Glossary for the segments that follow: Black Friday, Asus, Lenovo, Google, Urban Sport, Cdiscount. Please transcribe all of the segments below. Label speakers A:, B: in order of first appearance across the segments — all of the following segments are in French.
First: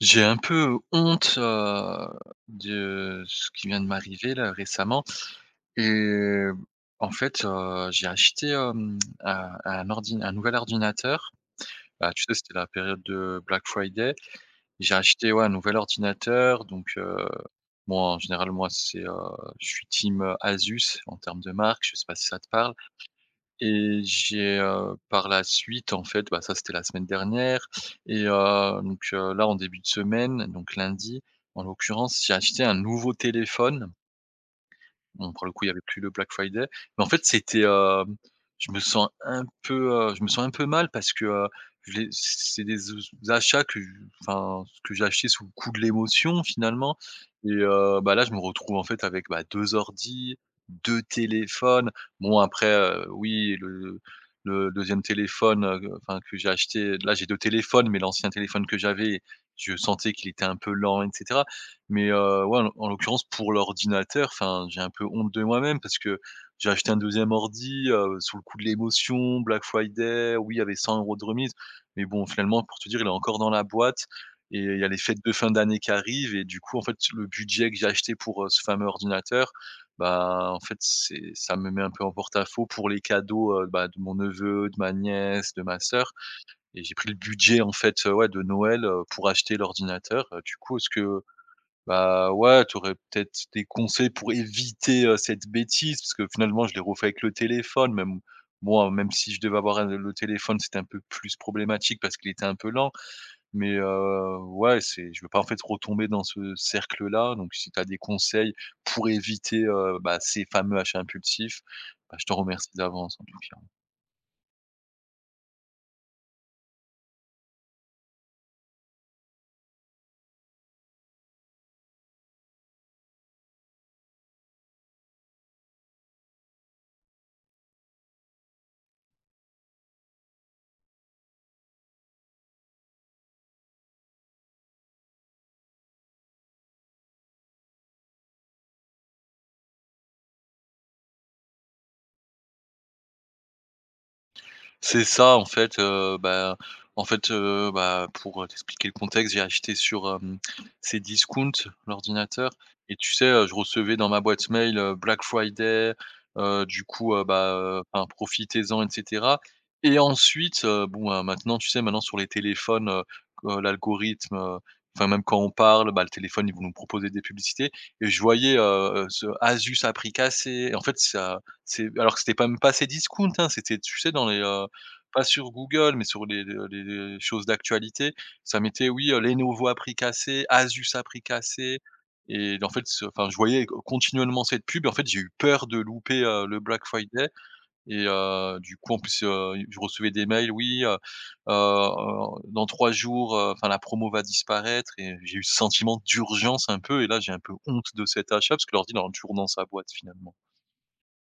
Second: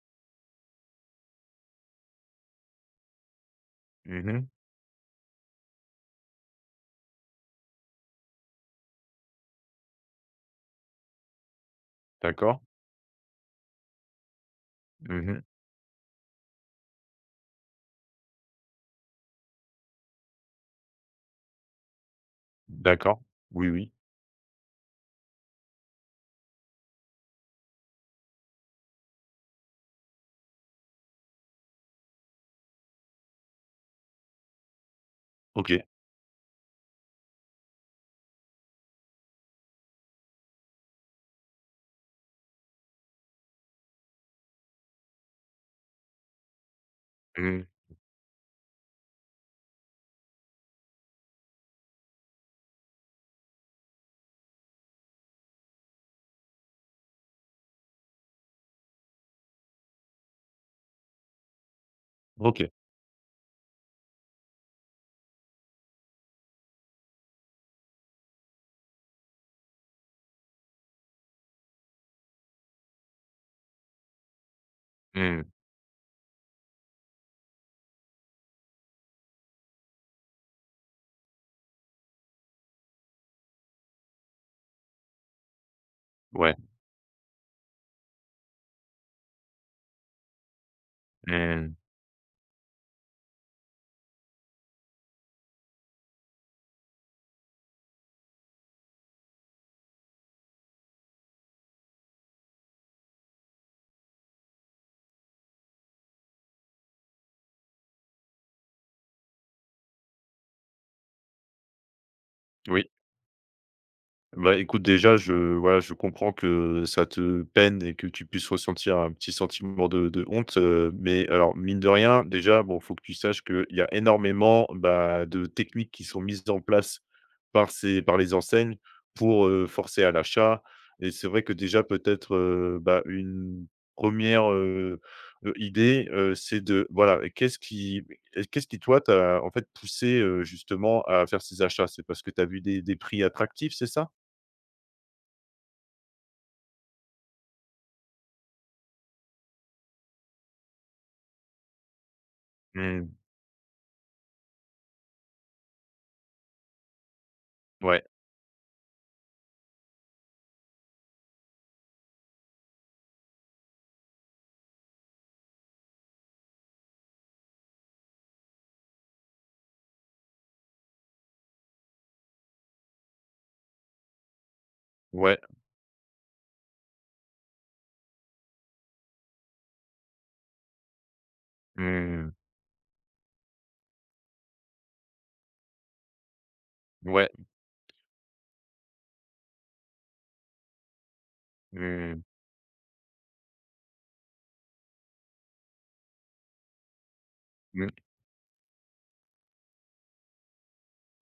A: J'ai un peu honte, de ce qui vient de
B: Mmh
A: m'arriver
B: mh.
A: là récemment et en fait, j'ai acheté, un nouvel ordinateur. Bah, tu sais, c'était
B: D'accord.
A: la période de Black Friday. J'ai
B: Mmh
A: acheté,
B: mh.
A: ouais, un nouvel ordinateur. Bon, en général, moi, je suis team, Asus en termes de marque. Je sais pas si ça te parle?
B: D'accord. Oui, oui.
A: Et j'ai, par la suite, en fait, bah, ça c'était la semaine dernière et là en début de semaine, donc lundi, en l'occurrence, j'ai acheté un nouveau téléphone. Bon, pour le coup, il y avait
B: OK.
A: plus le Black Friday. Mais en fait, je me sens un peu, je me sens un peu mal parce que, je l'ai c'est des achats que je enfin, que j'ai achetés sous le coup de l'émotion finalement. Et
B: Mmh.
A: bah, là, je me retrouve en fait avec, bah, 2 ordis, 2 téléphones. Bon après, oui, le 2e téléphone, enfin que j'ai acheté là, j'ai 2 téléphones, mais l'ancien téléphone que j'avais, je sentais qu'il était un peu lent etc. Mais, ouais, en
B: OK.
A: en l'occurrence pour l'ordinateur, enfin, j'ai un peu honte de moi-même parce que j'ai acheté un deuxième ordi, sous le coup de l'émotion, Black Friday. Oui, il y avait 100 € de remise, mais bon, finalement, pour te dire, il est encore dans la boîte et il y a les fêtes de
B: Mmh.
A: fin d'année qui arrivent et du coup, en fait, le budget que j'ai acheté pour, ce fameux ordinateur, bah, en fait, c'est ça me met un peu en porte-à-faux pour les cadeaux, bah, de mon neveu, de ma nièce, de ma sœur,
B: Ouais.
A: et j'ai pris le budget, en fait, ouais, de Noël, pour acheter l'ordinateur. Du coup, est-ce que
B: Mmh.
A: bah, ouais, tu aurais peut-être des conseils pour éviter, cette bêtise? Parce que finalement, je l'ai refait avec le téléphone. Même moi, même si je devais avoir un le téléphone, c'était un peu plus problématique parce qu'il était un peu lent. Mais, ouais, c'est je veux pas, en fait, retomber dans ce cercle-là. Donc si tu as des conseils pour éviter, bah, ces fameux achats impulsifs, bah, je te remercie
B: Oui.
A: d'avance, en tout cas.
B: Bah, écoute, déjà, je voilà, je comprends que ça te peine et que tu puisses ressentir un petit sentiment de honte, mais alors, mine de rien, déjà, bon, faut que tu saches qu'il y a énormément, bah, de techniques qui sont mises en place par les enseignes pour, forcer à l'achat. Et c'est vrai que déjà peut-être, bah, une première re idée, c'est de voilà, qu'est-ce qui toi, t'a en fait poussé, justement à faire ces achats? C'est parce que tu as vu des prix attractifs, c'est ça?
A: C'est ça, en fait, bah, en fait, bah, pour t'expliquer le contexte, j'ai acheté sur, Cdiscount, l'ordinateur, et
B: Mmh.
A: tu sais, je recevais dans ma boîte mail, Black Friday,
B: Ouais,
A: enfin, profitez-en et cetera. Et ensuite, bon, maintenant, tu sais, maintenant sur les téléphones, l'algorithme, enfin, même quand on parle, bah, le téléphone, ils vont nous proposer des publicités, et je voyais, ce Asus à prix cassé et en fait, ça c'est alors que c'était pas même pas Cdiscount, hein, c'était, tu sais, dans les, pas
B: ouais.
A: sur Google, mais sur les choses d'actualité, ça mettait oui, Lenovo à prix cassé, Asus à prix cassé,
B: Mmh.
A: et en fait, ce enfin, je voyais continuellement cette pub et en fait, j'ai eu peur de louper, le Black Friday.
B: Ouais.
A: Et du coup, en plus, je recevais des mails: «Oui, heu,
B: Mmh.
A: dans 3 jours, enfin, la promo va disparaître», et j'ai eu ce sentiment d'urgence un peu et là, j'ai un peu honte
B: Mmh.
A: de cet achat parce que l'ordi, il est toujours dans sa boîte finalement.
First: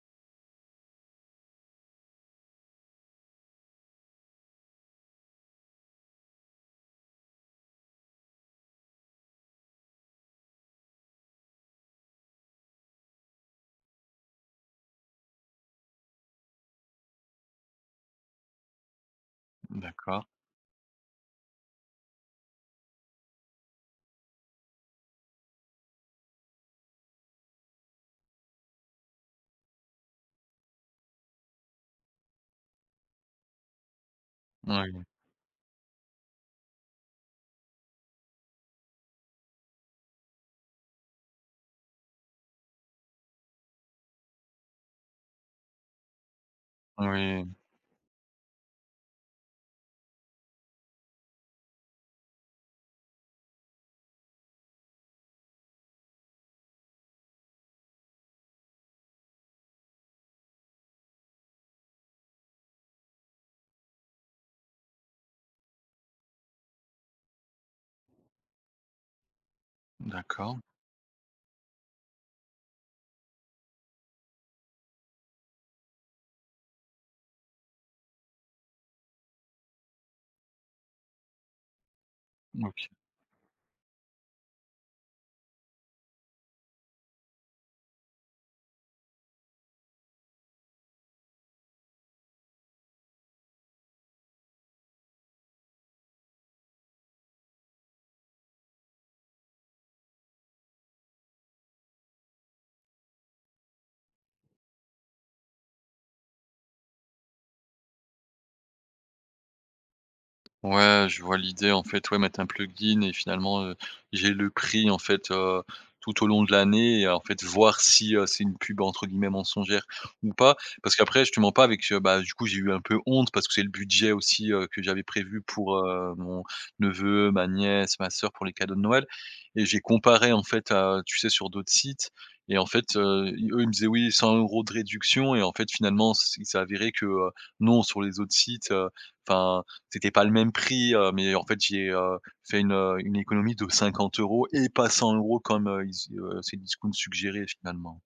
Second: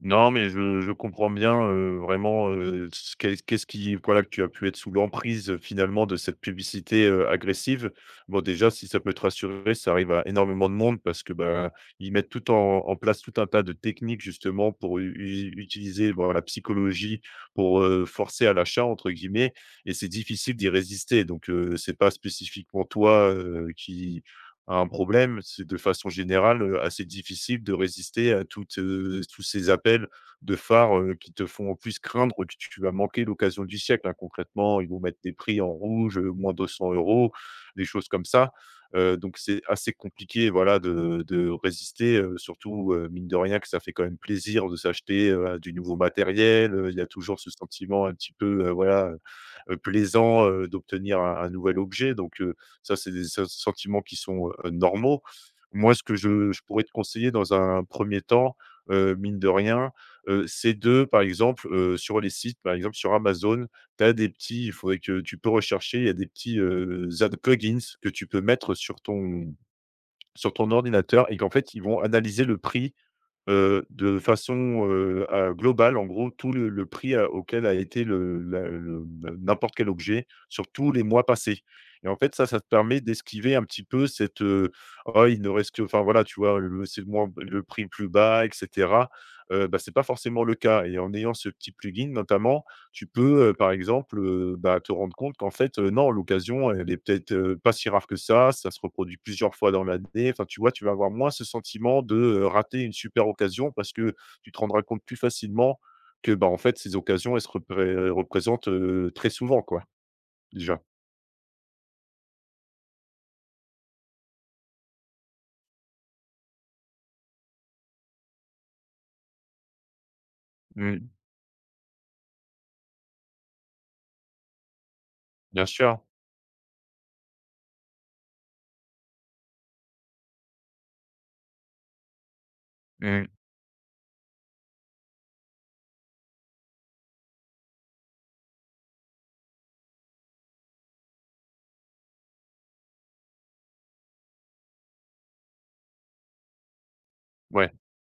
B: Non, mais je comprends bien, vraiment, ce qu'est qu'est-ce qui voilà, que tu as pu être sous l'emprise, finalement de cette publicité, agressive. Bon, déjà, si ça peut te rassurer, ça arrive à énormément de monde parce que, bah, ils mettent tout en place tout un tas de techniques justement pour u u utiliser, bon, la psychologie pour, «forcer à l'achat» entre guillemets. Et c'est
A: D'accord.
B: difficile d'y résister donc c'est pas spécifiquement toi, qui à un problème. C'est de façon générale, assez difficile de résister à tous ces appels de phares, qui te font en plus craindre que tu vas manquer l'occasion du siècle, hein. Concrètement, ils vont
A: Oui,
B: mettre des prix en rouge, moins 200 euros, des choses comme ça. Donc c'est assez compliqué, voilà, de résister, surtout, mine de rien que ça fait quand même plaisir de s'acheter, du nouveau matériel, il y a toujours
A: oui,
B: ce sentiment un petit peu, voilà, plaisant, d'obtenir un nouvel objet. Donc ça, c'est des se sentiments qui sont, normaux. Moi, ce que je pourrais te conseiller dans un premier temps, mine de rien, c'est de par exemple, sur les sites, par exemple sur Amazon, tu as des petits il faudrait que tu peux rechercher, il y a des petits, ad plugins que tu peux mettre sur ton
A: d'accord.
B: ordinateur et qu'en fait, ils vont analyser le prix. De façon, à globale, en gros, tout le prix à auquel a été le la le n'importe quel objet sur tous les mois passés et en fait, ça te
A: OK.
B: permet d'esquiver un petit peu cette, «Oh, il ne reste que» enfin, voilà, tu vois? Le C'est le prix le plus bas et cetera. Bah, c'est pas forcément le cas et en ayant ce petit plugin, notamment, tu peux, par exemple, bah, te rendre compte qu'en fait, non, l'occasion, elle est peut-être, pas si rare que ça. Ça se reproduit plusieurs fois dans l'année. Enfin, tu vois, tu vas avoir moins ce sentiment de, rater une super occasion parce que tu te rendras compte plus facilement que, bah, en fait, ces occasions, elles se repré représentent, très souvent, quoi, déjà.
A: Ouais, je vois l'idée en fait, ouais, mettre un plugin et finalement, j'ai le prix en fait, tout au long de l'année, et en fait voir si, c'est une pub entre guillemets «mensongère» ou pas. Parce
B: Mmh,
A: qu'après je te mens pas avec, bah, du coup j'ai eu un peu honte parce que c'est le budget aussi, que j'avais prévu
B: bien
A: pour,
B: sûr.
A: mon neveu, ma nièce, ma sœur pour les cadeaux de Noël, et j'ai comparé en fait à tu sais sur d'autres sites, et en fait,
B: Mmh,
A: ils eux, ils me disaient: «Oui, 100 € de réduction», et en fait finalement s il s'est avéré que, non, sur les autres sites, enfin, c'était pas le même prix, mais en fait, j'ai, fait une économie de 50 € et pas 100 € comme, ils s Cdiscount suggérait
B: ouais.
A: finalement.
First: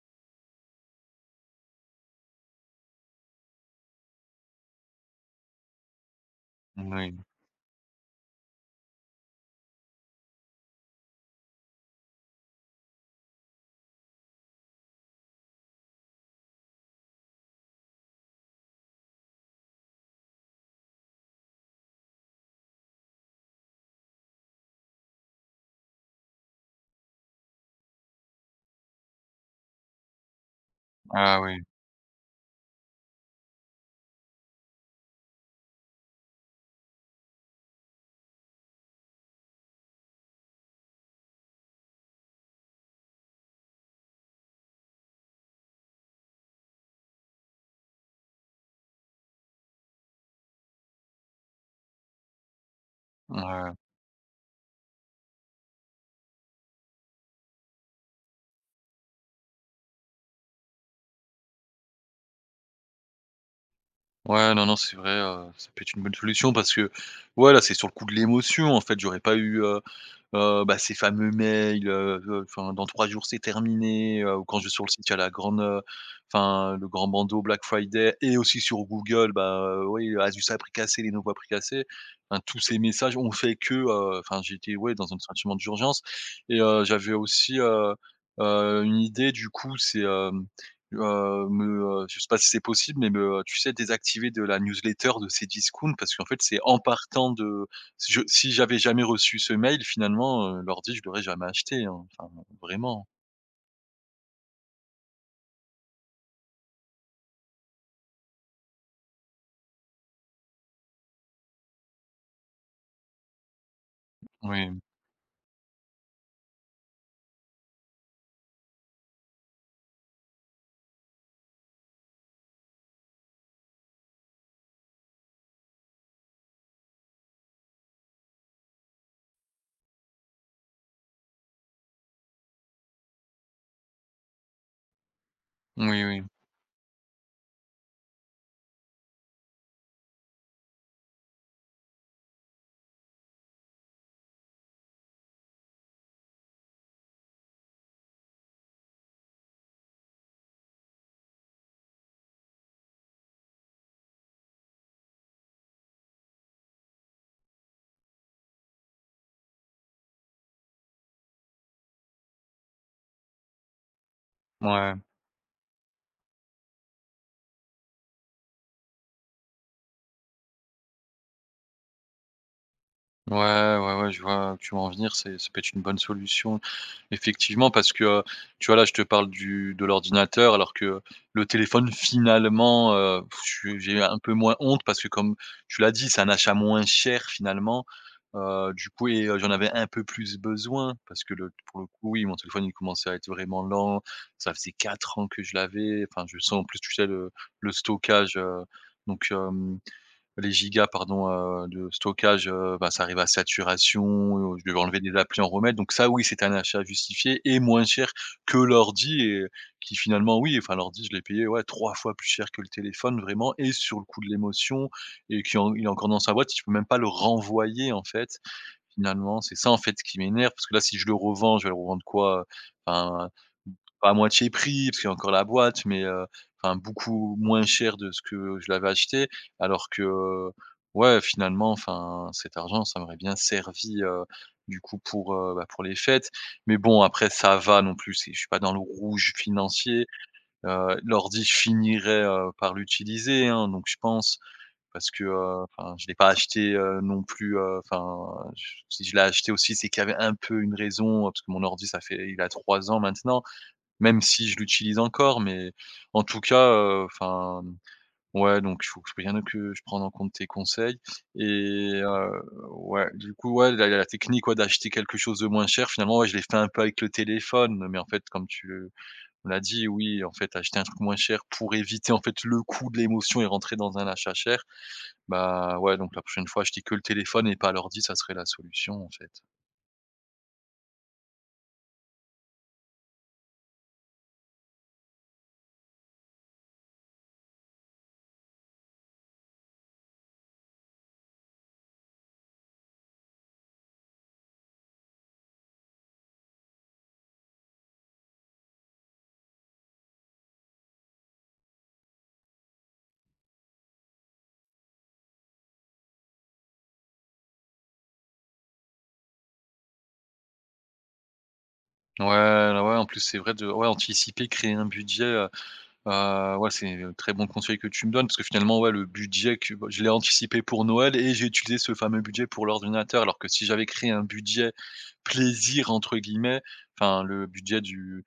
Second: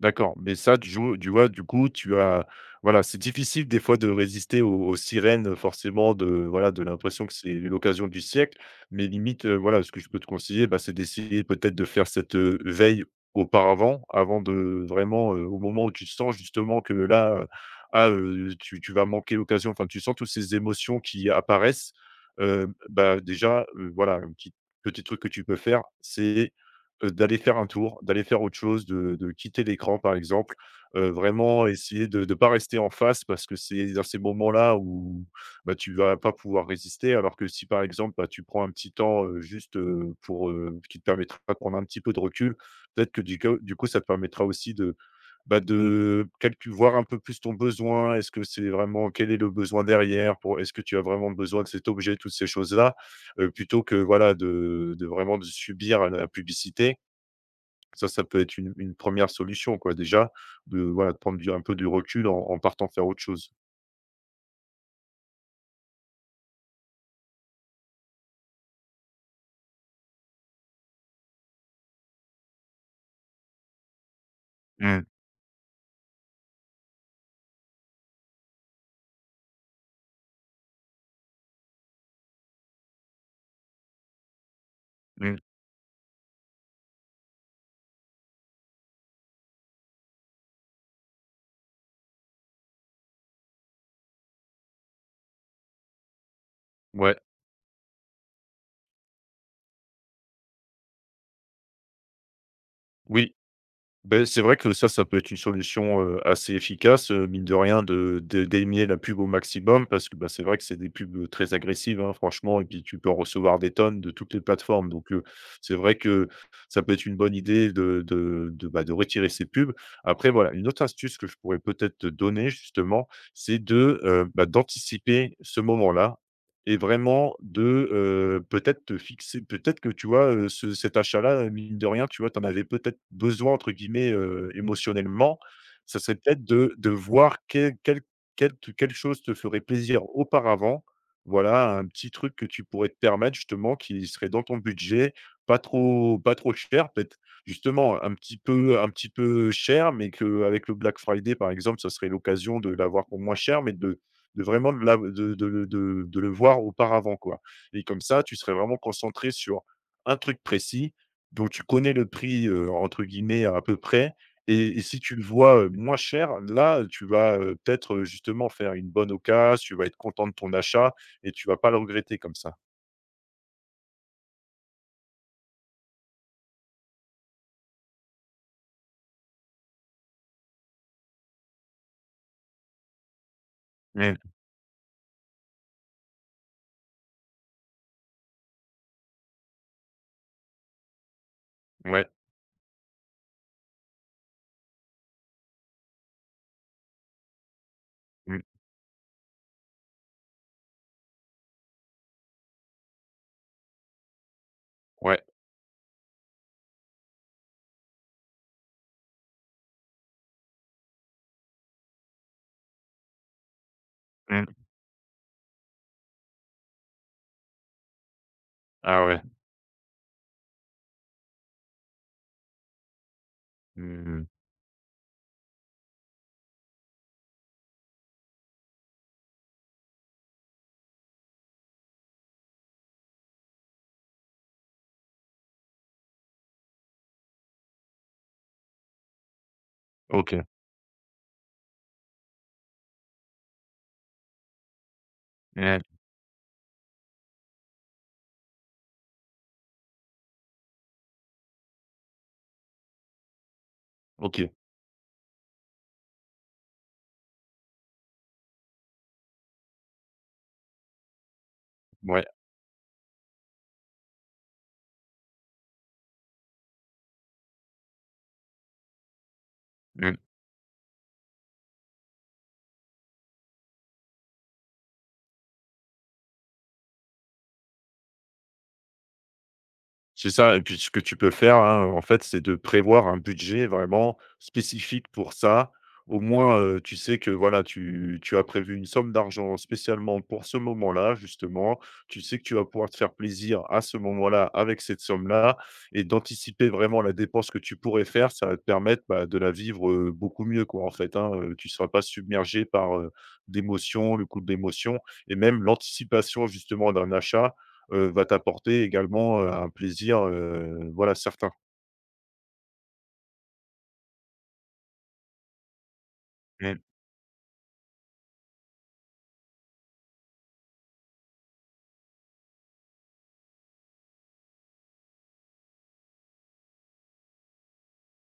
B: D'accord, mais ça, tu vois, du coup, tu as voilà, c'est difficile des fois de résister aux sirènes, forcément de voilà, de
A: Oui.
B: l'impression que c'est l'occasion du siècle, mais limite, voilà, ce que je peux te conseiller, bah, c'est d'essayer peut-être de faire cette, veille auparavant, avant de vraiment, au moment où tu sens justement que là, tu vas manquer l'occasion, enfin, tu sens toutes ces émotions qui apparaissent, bah, déjà, voilà, un petit truc que tu peux faire, c'est d'aller faire un tour, d'aller faire autre chose, de quitter l'écran, par exemple.
A: Ah oui.
B: Vraiment essayer de pas rester en face parce que c'est dans ces moments-là où, bah, tu vas pas pouvoir résister. Alors que si, par exemple, bah, tu prends un petit temps, juste, pour, qui te permettra de prendre un petit peu de recul, peut-être que du coup, ça te permettra aussi de, bah, de calcu voir un peu plus ton besoin. Est-ce que c'est vraiment quel est le besoin derrière? Pour Est-ce que tu as vraiment besoin de cet objet? Toutes ces choses-là,
A: Ouais.
B: plutôt que, voilà, de vraiment de subir la publicité. Ça peut être une 1 solution quoi déjà, de voilà, de prendre du un peu du recul en partant faire autre chose.
A: Ouais, non, non, c'est vrai, ça peut être une bonne solution parce que, ouais, là, c'est sur le coup de l'émotion, en fait. J'aurais pas eu, bah, ces fameux mails, enfin dans 3 jours c'est terminé, ou quand je vais sur le
B: Mmh,
A: site, il y a la grande, enfin le grand bandeau Black Friday, et aussi sur Google, bah, oui, Asus a prix cassé, Lenovo a prix cassé. Enfin tous ces messages ont fait que, enfin j'étais, ouais, dans un
B: mmh.
A: sentiment d'urgence. Et j'avais aussi, une idée du coup, c'est, je sais pas si c'est possible, mais tu sais désactiver de la newsletter de Cdiscount, parce qu'en fait c'est en
B: Ouais,
A: partant de si Je si j'avais jamais reçu ce mail, finalement, l'ordi, je l'aurais jamais acheté, hein, enfin, vraiment.
B: oui, ben c'est vrai que ça peut être une solution, assez efficace, mine de rien de de d'éliminer la pub au maximum parce que, bah, c'est vrai que c'est des pubs, très agressives, hein, franchement et puis tu peux en recevoir des tonnes de toutes les
A: Oui,
B: plateformes donc c'est vrai que ça peut être une bonne idée bah, de retirer ces pubs. Après voilà, une autre astuce que je pourrais peut-être te donner justement, c'est de, bah, d'anticiper ce moment-là. Et vraiment de, peut-être te fixer peut-être que tu vois, ce cet achat-là, mine de rien, tu vois, tu en avais peut-être «besoin» entre guillemets, émotionnellement. Ça
A: oui,
B: serait
A: oui.
B: peut-être de voir quelle chose te ferait plaisir auparavant. Voilà, un petit truc que tu pourrais te permettre justement, qui serait dans ton budget, pas trop cher, peut-être justement un petit peu cher, mais qu'avec le Black Friday, par exemple, ça serait l'occasion de l'avoir pour moins cher, mais de vraiment de la de le voir auparavant, quoi, et comme ça, tu serais vraiment concentré sur un truc précis dont tu connais le prix, entre guillemets «à peu près», et
A: Ouais.
B: si tu le vois, moins cher, là, tu vas, peut-être, justement faire une bonne occasion, tu vas être content de ton achat et tu vas pas le regretter comme ça.
A: Ouais, ouais, ouais, je vois où tu veux en venir, c'est ça peut être une bonne solution. Effectivement, parce que, tu vois, là, je te parle du de l'ordinateur, alors que le téléphone, finalement, je j'ai
B: Mmh,
A: un peu moins honte parce que comme tu l'as dit, c'est un achat moins cher, finalement, du coup. Et j'en avais un peu plus besoin parce que le pour le
B: ouais,
A: coup, oui, mon téléphone, il commençait à être vraiment lent. Ça faisait 4 ans que je l'avais, enfin, je sens en plus, tu sais, le stockage,
B: mmh,
A: donc les gigas pardon, de stockage, bah, ça arrive à saturation, je devais enlever des
B: ouais,
A: applis, en remettre, donc ça oui, c'est un achat justifié et moins cher que l'ordi et qui finalement oui, enfin l'ordi je l'ai payé, ouais, 3 fois plus cher que le téléphone vraiment, et sur le coup de
B: mmh,
A: l'émotion, et qui en il est encore dans sa boîte, tu peux même pas le renvoyer en fait.
B: ah ouais,
A: Finalement, c'est ça en fait qui m'énerve parce que là, si je le revends, je vais le revendre quoi? Enfin, pas à
B: mmh,
A: moitié prix parce qu'il y a encore la boîte, mais enfin beaucoup moins cher de ce que je l'avais acheté. Alors que, ouais, finalement, enfin, cet argent, ça m'aurait bien servi, du coup pour, bah, pour les fêtes. Mais bon, après ça va non plus, c'est je suis pas dans le rouge financier.
B: OK,
A: L'ordi, je finirai, par l'utiliser, hein, donc je pense, parce que,
B: mmh,
A: enfin, je l'ai pas acheté, non plus, enfin, j si je l'ai acheté aussi, c'est qu'il y avait un peu une raison, parce que mon ordi ça fait il a 3 ans maintenant, même si
B: OK,
A: je l'utilise encore, mais en tout cas, enfin, ouais, donc il faut que je, rien que je prenne en compte tes conseils. Et
B: ouais,
A: ouais, du coup, ouais, la technique, ouais, d'acheter quelque chose de moins cher, finalement, ouais, je l'ai fait un peu avec le téléphone, mais en fait, comme tu l'as dit,
B: mmh.
A: oui, en fait, acheter un truc moins cher pour éviter, en fait, le coût de l'émotion et rentrer dans un achat cher. Bah, ouais, donc la prochaine fois, je dis que le téléphone et pas l'ordi, ça serait la solution, en fait.
B: C'est ça et puis ce que tu peux faire, hein, en fait, c'est de prévoir un budget vraiment spécifique pour ça. Au moins, tu sais que voilà, tu as prévu une somme d'argent spécialement pour ce moment-là, justement. Tu sais que tu vas pouvoir te faire plaisir à ce moment-là avec cette somme-là et d'anticiper vraiment la dépense que tu pourrais faire. Ça va te permettre, bah, de la vivre, beaucoup mieux, quoi, en fait, hein, tu ne seras pas submergé par, d'émotions, le coup d'émotions, et même l'anticipation justement d'un achat va t'apporter également, un plaisir, voilà, certain.
A: Ouais, ouais, ouais, en plus, c'est vrai de ouais, anticiper, créer un budget, ouais,
B: Mmh,
A: c'est un très bon conseil que tu me donnes parce que finalement, ouais, le budget que bah, je l'ai anticipé pour Noël et j'ai utilisé ce fameux budget pour l'ordinateur. Alors que si j'avais créé un budget «plaisir» entre guillemets, enfin le budget du,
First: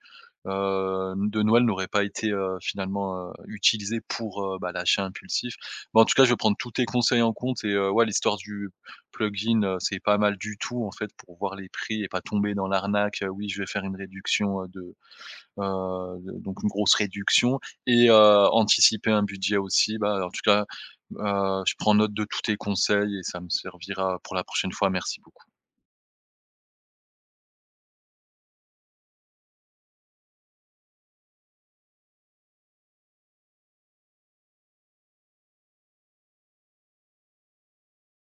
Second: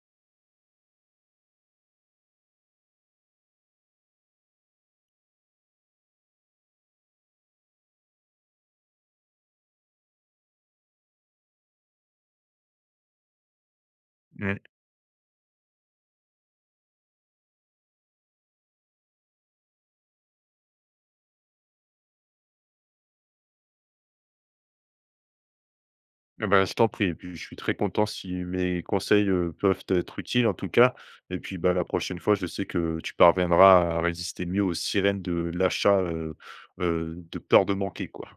A: heu, de Noël n'aurait pas été, finalement, utilisé pour, bah, l'achat impulsif. Bah, en tout cas, je vais prendre tous tes conseils en compte, et ouais, l'histoire du plugin, c'est pas mal du tout en fait pour voir les prix et pas tomber dans l'arnaque, «Oui, je vais faire une
B: mmh.
A: réduction, de donc une grosse réduction». Et anticiper un budget aussi. Bah, en tout cas, je prends note de tous tes conseils et ça me servira pour la prochaine fois. Merci beaucoup.
B: Eh ben, je t'en prie et puis je suis très content si mes conseils, peuvent être utiles en tout cas et puis, bah, la prochaine fois, je sais que tu parviendras à résister mieux aux sirènes de l'achat, de peur de manquer, quoi.